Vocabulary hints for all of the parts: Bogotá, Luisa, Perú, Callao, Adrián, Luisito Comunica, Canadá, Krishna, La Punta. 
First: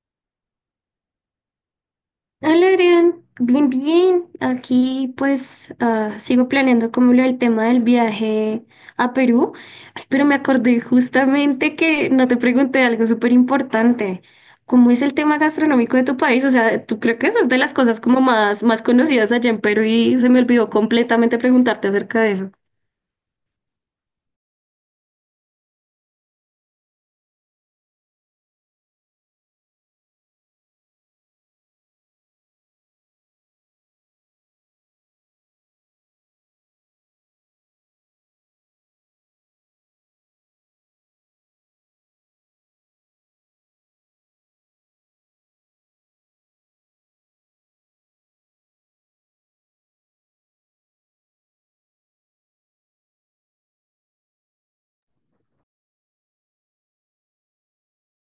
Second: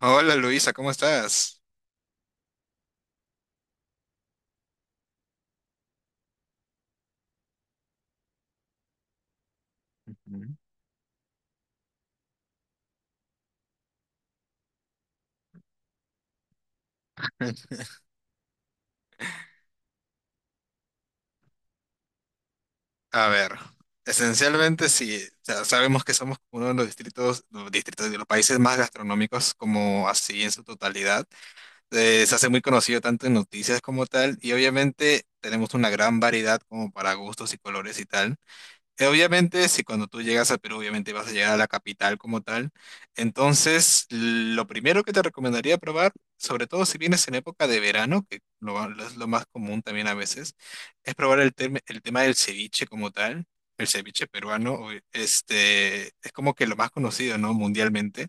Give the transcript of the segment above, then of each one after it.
Hola Luisa, ¿cómo estás? Hola, Adrián. Bien, bien. Aquí pues sigo planeando como lo del tema del viaje a Perú. Ay, pero me Ujú. acordé justamente que no te pregunté algo súper importante. ¿Cómo es el tema gastronómico de tu país? O sea, tú creo que esa es de las cosas como más, más conocidas allá en Perú y se me olvidó completamente preguntarte acerca de eso. A ver, esencialmente sí, o sea, sabemos que somos uno de los distritos de los países más gastronómicos como así en su totalidad. Se hace muy conocido tanto en noticias como tal y obviamente tenemos una gran variedad como para gustos y colores y tal. Obviamente, si cuando tú llegas a Perú, obviamente vas a llegar a la capital como tal. Entonces, lo primero que te recomendaría probar, sobre todo si vienes en época de verano, que lo es lo más común también a veces, es probar el tema del ceviche como tal. El ceviche peruano, es como que lo más conocido, ¿no? Mundialmente.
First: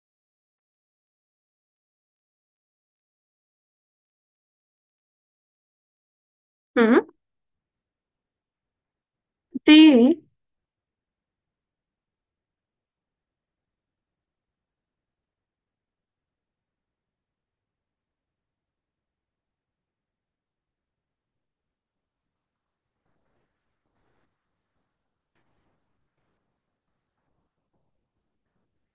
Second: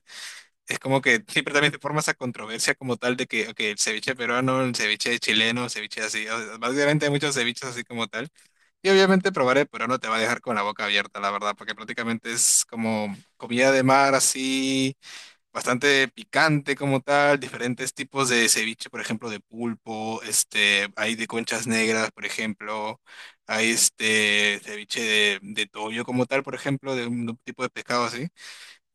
Es como que siempre también te forma esa controversia como tal de que, ok, el ceviche peruano, el ceviche chileno, el ceviche así. O sea, básicamente Ujú. hay muchos ceviches así como tal. Y obviamente probaré, pero no te va a Sí. dejar con la boca abierta, la verdad, porque prácticamente es como comida de mar así, bastante picante como tal, diferentes tipos de ceviche, por ejemplo, de pulpo, hay de conchas negras, por ejemplo, hay este ceviche de toyo como tal, por ejemplo, de un tipo de pescado así.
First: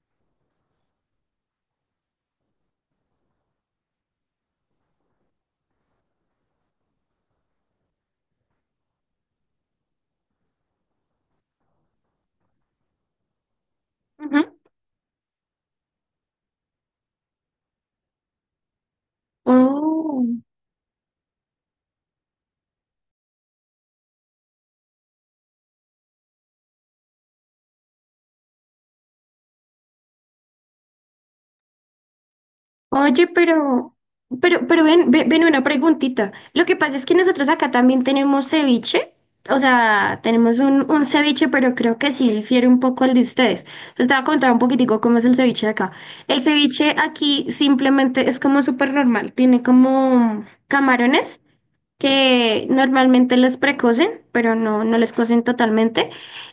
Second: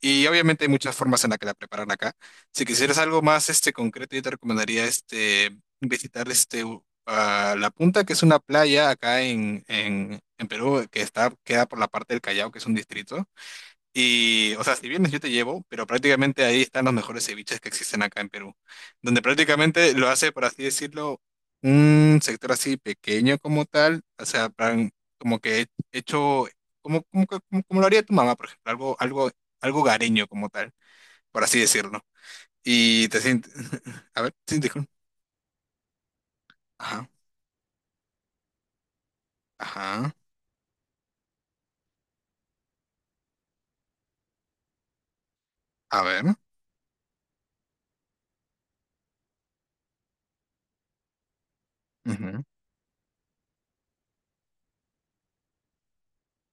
Y obviamente hay muchas formas en las que la preparan acá. Si quisieras algo más este, concreto, yo te recomendaría este, visitar a La Punta, que es una playa acá en Perú, que está, queda por la parte del Callao, que es un distrito. Ujú. Y, o sea, si vienes yo te llevo, pero prácticamente ahí están los mejores ceviches que existen acá en Perú, donde prácticamente lo Oh. hace, por así decirlo, un sector así pequeño como tal, o sea, plan, como que hecho, como, como lo haría tu mamá, por ejemplo, algo gareño como tal, por así decirlo. Y te Oye, sientes, pero, a ver, sí, pero, pero disculpa. ven, ven, una preguntita. Lo que pasa es Ajá, que nosotros acá también tenemos ceviche. O ajá, sea, tenemos un ceviche, pero creo que sí difiere un poco al de ustedes. Les estaba a contar un poquitico cómo es el ceviche de acá. a ver. El ceviche aquí simplemente es como súper normal. Tiene como camarones Ujú. que normalmente los precocen, pero no, no los cocen totalmente.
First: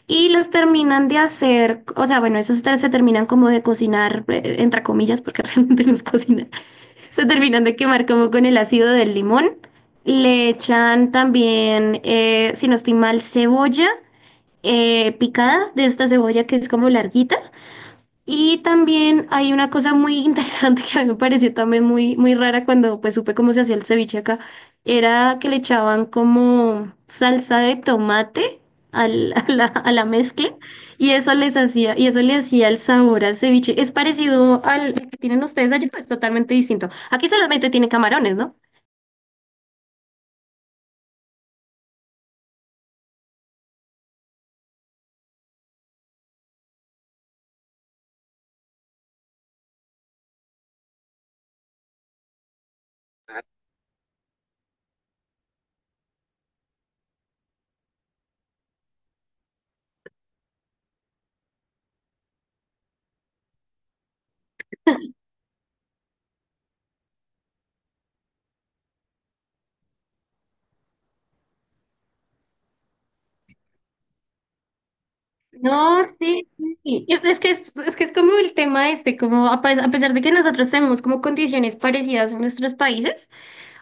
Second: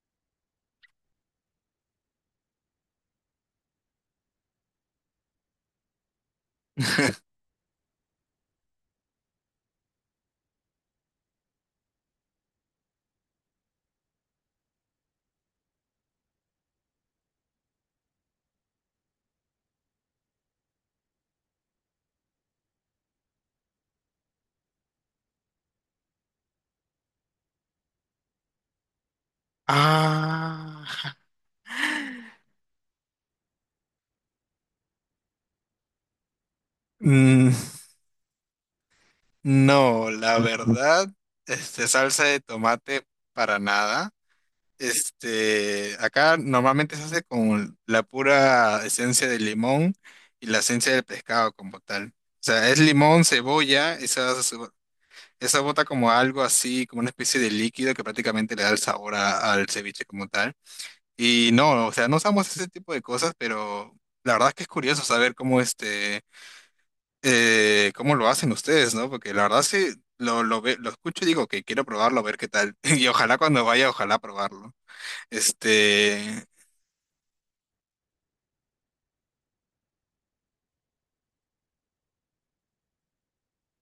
Y los terminan de hacer, o sea, bueno, esos tres se terminan como de cocinar, entre comillas, porque realmente los cocinan. Se terminan de quemar como con el ácido del limón. Le echan también, si no estoy mal, cebolla picada, de esta cebolla que es como larguita. Y también hay una cosa muy interesante que a mí me pareció también muy, muy rara cuando pues supe cómo se hacía el ceviche acá, era que le echaban como salsa de tomate a la mezcla Ah, ja. y y eso le hacía el sabor al ceviche. Es parecido al que tienen ustedes allí, pues totalmente distinto. Aquí solamente Mm. tiene camarones, ¿no? No, la verdad, este, salsa de tomate para nada. Este, acá normalmente se hace con la pura esencia de limón y la esencia del pescado como tal. O sea, es limón, cebolla, esa bota como algo así, como una especie de líquido que prácticamente le da el sabor al ceviche como tal. Y no, o sea, no usamos ese tipo de cosas, pero la verdad es que es curioso saber cómo este cómo lo hacen ustedes, ¿no? Porque la verdad sí, lo escucho y digo que quiero probarlo, a ver qué tal. Y ojalá cuando vaya, ojalá probarlo. No, Este, sí, sí. Y es que es que es como el tema este, como a pesar de que nosotros tenemos como condiciones parecidas en nuestros países.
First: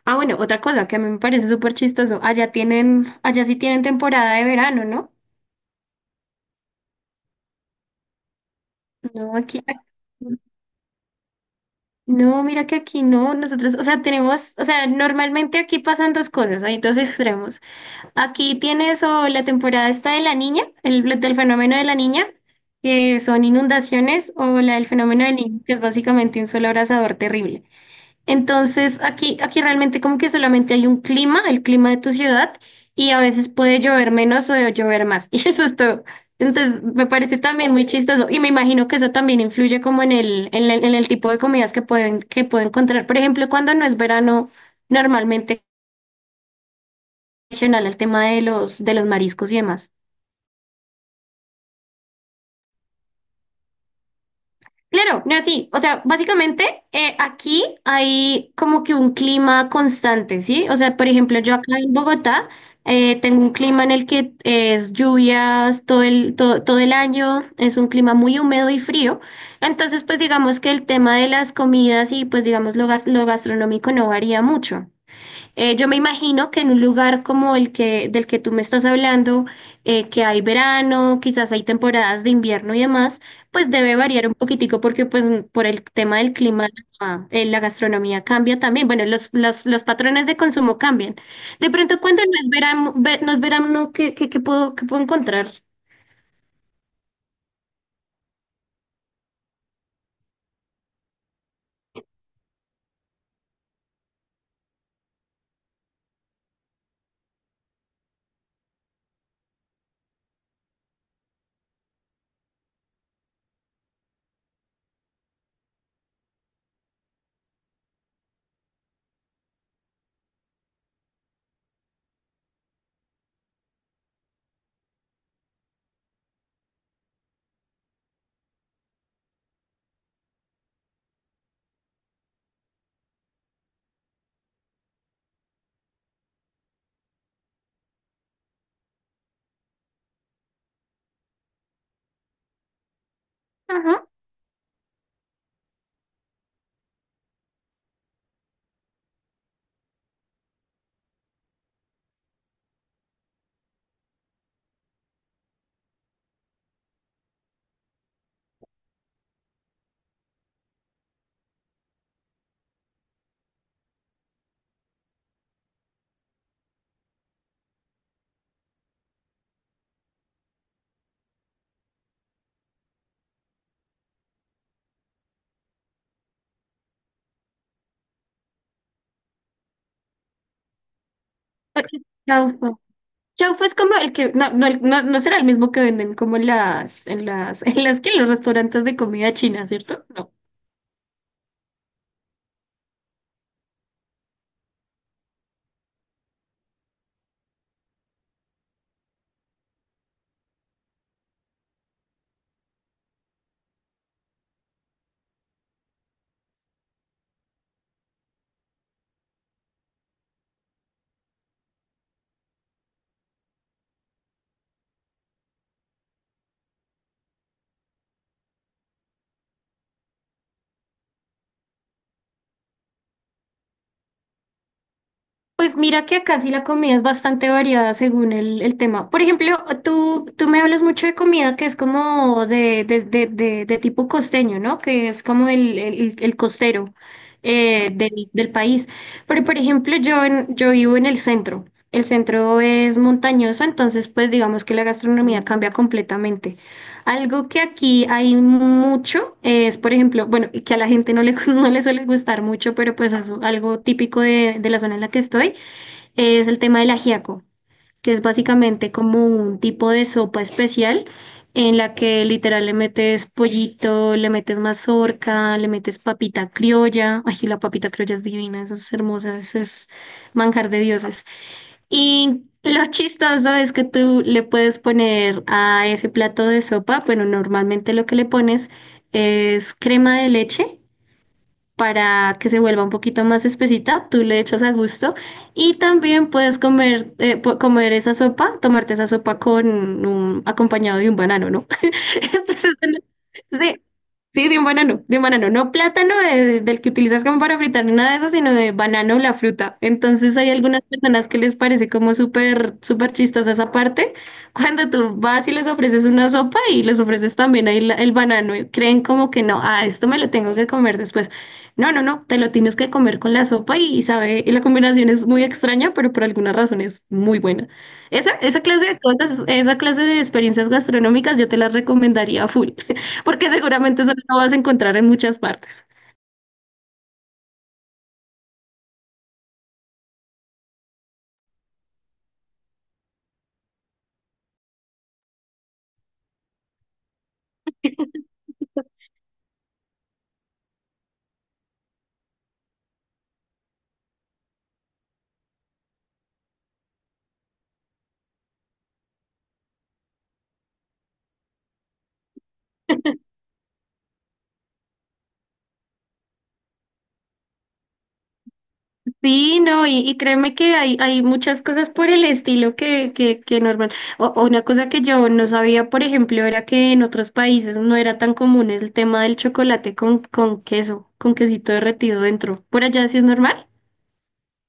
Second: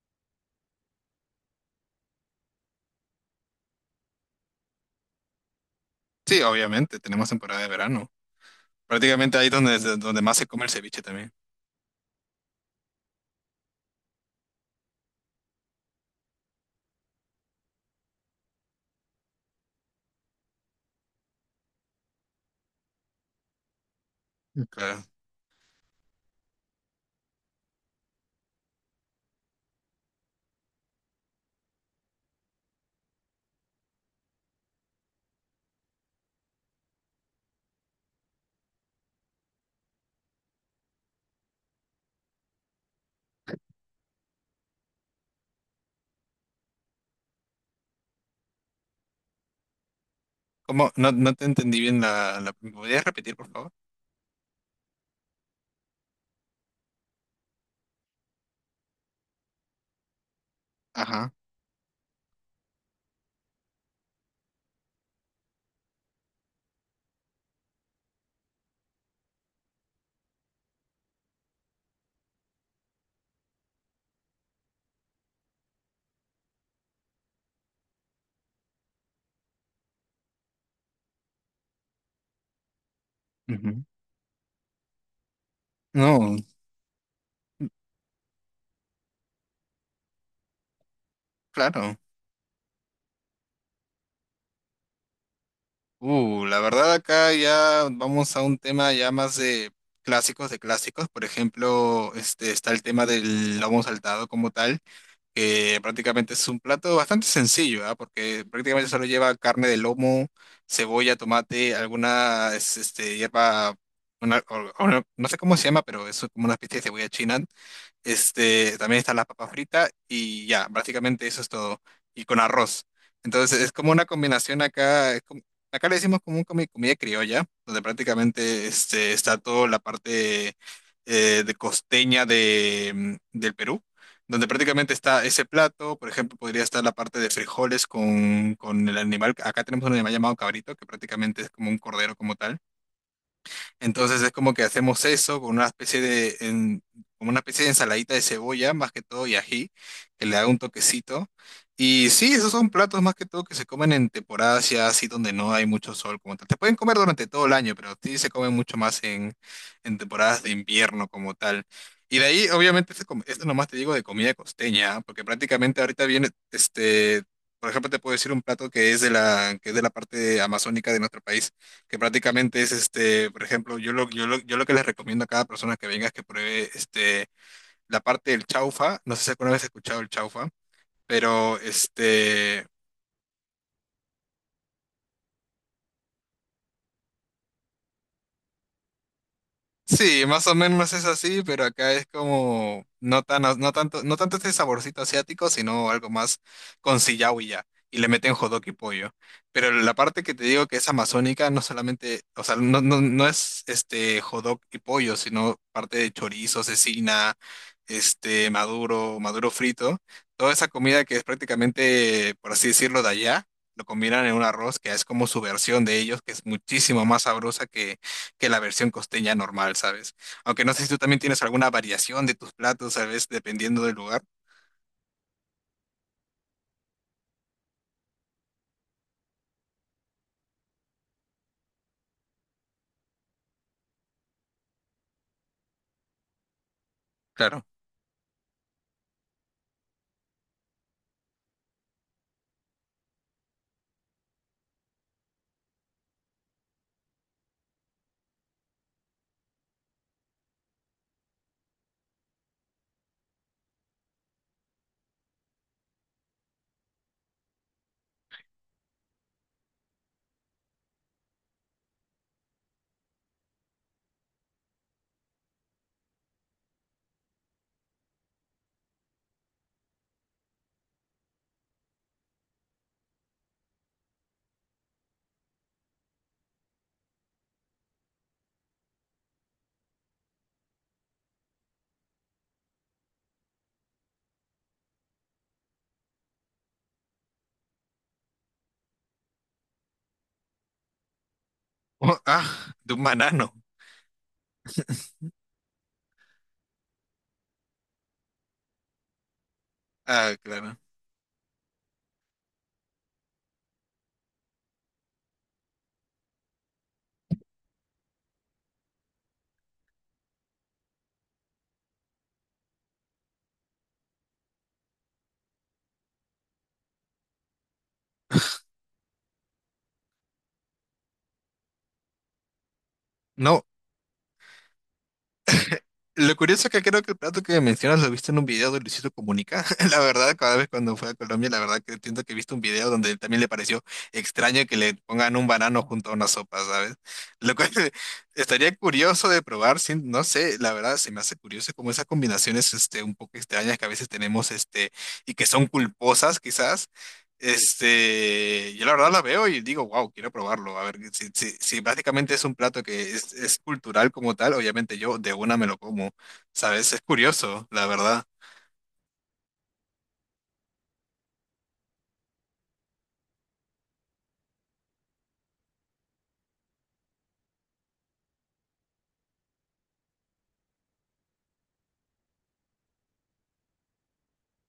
Ah, bueno, otra cosa que a mí me parece súper chistoso. Allá tienen, allá sí tienen temporada de verano, ¿no? sí, obviamente, tenemos temporada de verano. No, Prácticamente ahí aquí. Donde más se come el ceviche también. No, mira que aquí no, nosotros, o sea, tenemos, o sea, normalmente aquí pasan dos cosas, hay dos extremos. Aquí tienes o la temporada esta de la niña, el del fenómeno de la niña, que son inundaciones, o la del Claro. fenómeno del niño, que es básicamente un solo abrasador terrible. Entonces, aquí realmente como que solamente hay un clima, el clima de tu ciudad, y a veces puede llover menos o llover más. Y eso es todo. Entonces, me parece también muy chistoso. Y me imagino que eso también influye como en el tipo de comidas que pueden, que puedo encontrar. Por ejemplo, cuando no es verano, normalmente adicional el tema de los mariscos y demás. ¿Cómo? No, no te entendí bien ¿me podrías repetir, por favor? Claro, no, sí. O sea, básicamente aquí hay como que un clima constante, ¿sí? O sea, por Ajá. ejemplo, yo acá en Bogotá tengo un clima en el que es lluvias todo el año, es un clima muy húmedo y frío. Entonces, pues digamos que el tema de las comidas y pues digamos lo, lo gastronómico no varía mucho. Yo me imagino que en un lugar como el que del que tú me estás hablando, que hay verano, quizás hay temporadas de invierno y demás, pues Ujú. debe variar un poquitico porque pues por el tema del No, clima la gastronomía cambia también. Bueno, los patrones de consumo cambian. De claro. pronto cuando no es verano, ¿qué, qué, qué puedo encontrar? La verdad acá ya vamos a un tema ya más de clásicos de clásicos. Por ejemplo, este está el tema del lomo saltado como tal. Que prácticamente es un plato bastante sencillo, ¿ah? Porque prácticamente solo lleva carne de lomo, cebolla, tomate, hierba, o no sé cómo se llama, pero es como una especie de cebolla china, este, también está la papa frita y ya, básicamente eso es todo. Y con arroz. Entonces es como una combinación acá, acá le decimos como comida criolla, donde prácticamente este, está toda la parte de costeña de, mm, del Perú, donde prácticamente está ese plato, por ejemplo, podría estar la parte de frijoles con el animal, acá tenemos un animal llamado cabrito, que prácticamente es como un cordero como tal. Ajá. Entonces es como que hacemos eso con una especie como una especie de ensaladita de cebolla, más que todo y ají, que le da un toquecito. Y sí, esos son platos más que todo que se comen en temporadas ya así donde no hay mucho sol como tal. Te pueden comer durante todo el año, pero sí se comen mucho más en temporadas de invierno como tal. Y de ahí, obviamente, esto nomás te digo de comida costeña, ¿ah? Porque prácticamente ahorita viene, este, por ejemplo, te puedo decir un plato que es que es de la parte amazónica de nuestro país que prácticamente es, este, por ejemplo, yo lo que les recomiendo a cada persona que venga es que pruebe este, la parte del chaufa. No sé si alguna vez has escuchado el chaufa, pero Ok, este, chaufa. Chaufa es como el que, no, no, no será el mismo que venden como en en las que en los restaurantes de comida china, ¿cierto? sí, No. más o menos es así, pero acá es como no tanto, no tanto este saborcito asiático, sino algo más con sillao y ya. Y le meten jodok y pollo. Pero la parte que te digo que es amazónica, no solamente, o sea, no es este jodok y pollo, sino parte de chorizo, cecina, este maduro, maduro frito. Toda esa comida que es prácticamente, por así decirlo, de allá, lo combinan en un arroz que es como su versión de ellos, que es muchísimo más sabrosa que la versión costeña normal, ¿sabes? Aunque no sé si tú también tienes alguna variación de tus platos, ¿sabes? Dependiendo del lugar. Pues mira que acá sí la comida es bastante variada según el tema. Por ejemplo, tú me hablas mucho de comida que es como de tipo costeño, ¿no? Que es como el, el costero Claro. Del, del país. Pero por ejemplo, yo, yo vivo en el centro. El centro es montañoso, entonces pues digamos que la gastronomía cambia completamente. Algo que aquí hay mucho es, por ejemplo, bueno, y que a la gente no le, no le suele gustar mucho, pero pues es algo típico de la zona en la que estoy es el tema del ajiaco, que es básicamente como un tipo de sopa especial en la que literal le metes pollito, le metes mazorca, le metes papita criolla. Ay, la papita criolla es divina, esa es hermosa, eso es manjar de dioses. Y lo chistoso es que tú le puedes poner a ese plato de sopa, bueno, normalmente lo que le pones es crema de leche para que se vuelva un poquito más espesita, tú le echas a gusto y también puedes comer, comer esa sopa, tomarte esa sopa con un acompañado de un banano, ¿no? Oh, Entonces, ah, de un banano. sí, sí, de un banano, no plátano del que utilizas como para fritar ni nada de eso, sino de banano, la fruta. Ah, Entonces hay claro. algunas personas que les parece como súper, súper chistosa esa parte, cuando tú vas y les ofreces una sopa y les ofreces también ahí el banano, y creen como que no, ah, esto me lo tengo que comer después. No, no, no, te lo tienes que comer con la sopa y sabe, y la combinación es muy extraña, pero por alguna razón es muy buena. Esa clase de cosas, esa clase de experiencias gastronómicas yo te las recomendaría a full, porque No, seguramente eso no lo vas a encontrar en muchas partes. lo curioso es que creo que el plato que mencionas lo viste en un video de Luisito Comunica. La verdad, cada vez cuando fue a Colombia, la verdad que entiendo que he visto un video donde también le pareció extraño que le pongan un banano junto a una sopa, ¿sabes? Lo cual estaría curioso de probar, sin, no sé, la verdad se me hace curioso como esas combinaciones este, un poco extrañas que a veces tenemos este, y que son culposas quizás, este, yo la verdad la veo y digo, wow, quiero probarlo. A ver, si básicamente es un plato es cultural como tal, obviamente yo de una me lo como, ¿sabes? Es curioso, la verdad. Sí, no, y créeme que hay muchas cosas por el estilo que normal. O una cosa que yo no sabía, por ejemplo, era que en otros países no era tan común el tema del chocolate con queso, con quesito derretido dentro. ¿Por allá sí es normal?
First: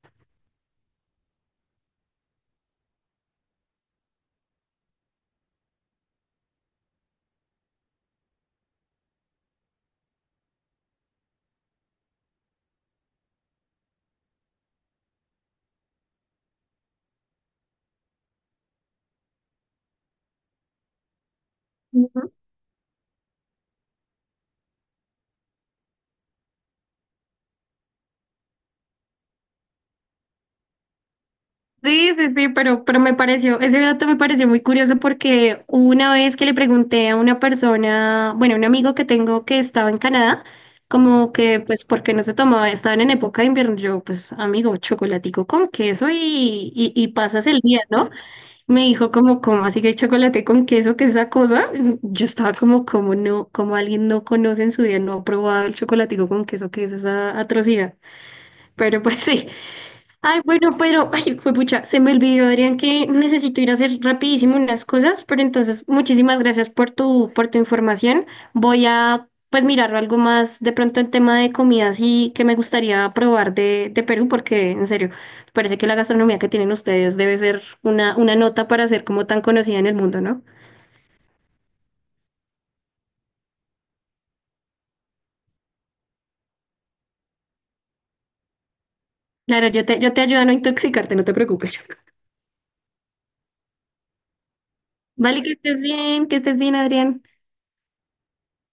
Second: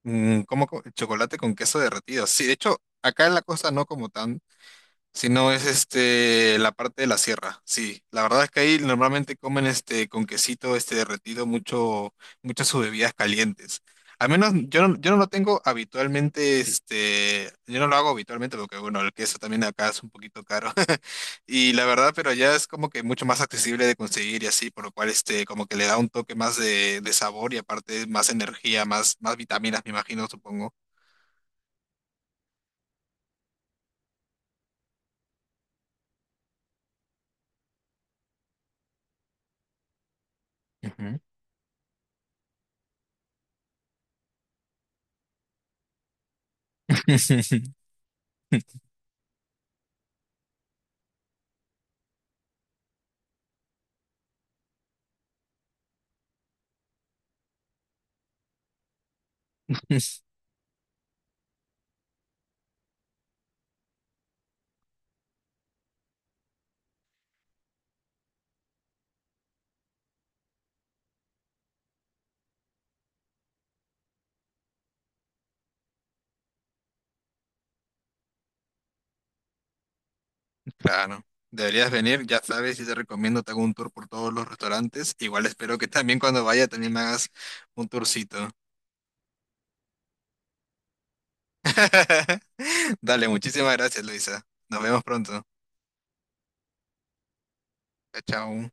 Mm, chocolate con queso derretido. Sí, de hecho, acá en la costa no como tan, si no, es este, la parte de la sierra, sí. La verdad es que ahí normalmente comen este, con quesito este, derretido mucho, muchas sus bebidas calientes. Al menos yo no lo tengo habitualmente, este, yo no lo hago habitualmente porque, bueno, el queso también acá es un poquito caro. Y la verdad, pero allá es como que mucho más accesible de conseguir y así, por lo cual, este, como que le da un toque más de sabor y aparte más energía, más vitaminas, me imagino, supongo. Sí, sí, sí, pero me pareció, ese dato me pareció muy curioso porque una vez que le pregunté a una persona, bueno, un amigo que tengo que estaba en Canadá, Ujú. como que, pues, ¿por qué no se tomaba? Estaban en época de invierno, yo, pues, amigo, chocolatico con queso y pasas el día, ¿no? Me dijo como, ¿cómo así que hay chocolate con queso? ¿Qué es esa cosa? Yo estaba como, ¿cómo no? ¿Cómo alguien no conoce en su día, no ha probado el chocolatico con queso? ¿Qué es esa atrocidad? Pero pues sí. Ay, bueno, pero, ay, juepucha, se me olvidó, Adrián, que necesito ir a hacer rapidísimo unas cosas, pero entonces, muchísimas gracias por tu información. Voy a, pues, mirar algo más de pronto en tema de comidas y que me gustaría probar de Perú, porque, en serio, parece que la gastronomía que tienen ustedes debe ser una nota para ser como tan conocida en el mundo, ¿no? Claro, deberías venir, ya sabes, y te recomiendo, te hago un tour por todos los restaurantes. Igual espero que también cuando vaya también me hagas un tourcito. Claro, yo te ayudo a no intoxicarte, no te preocupes. Dale, muchísimas gracias, Luisa. Nos vemos Vale, pronto. Que estés bien, Adrián. Chao.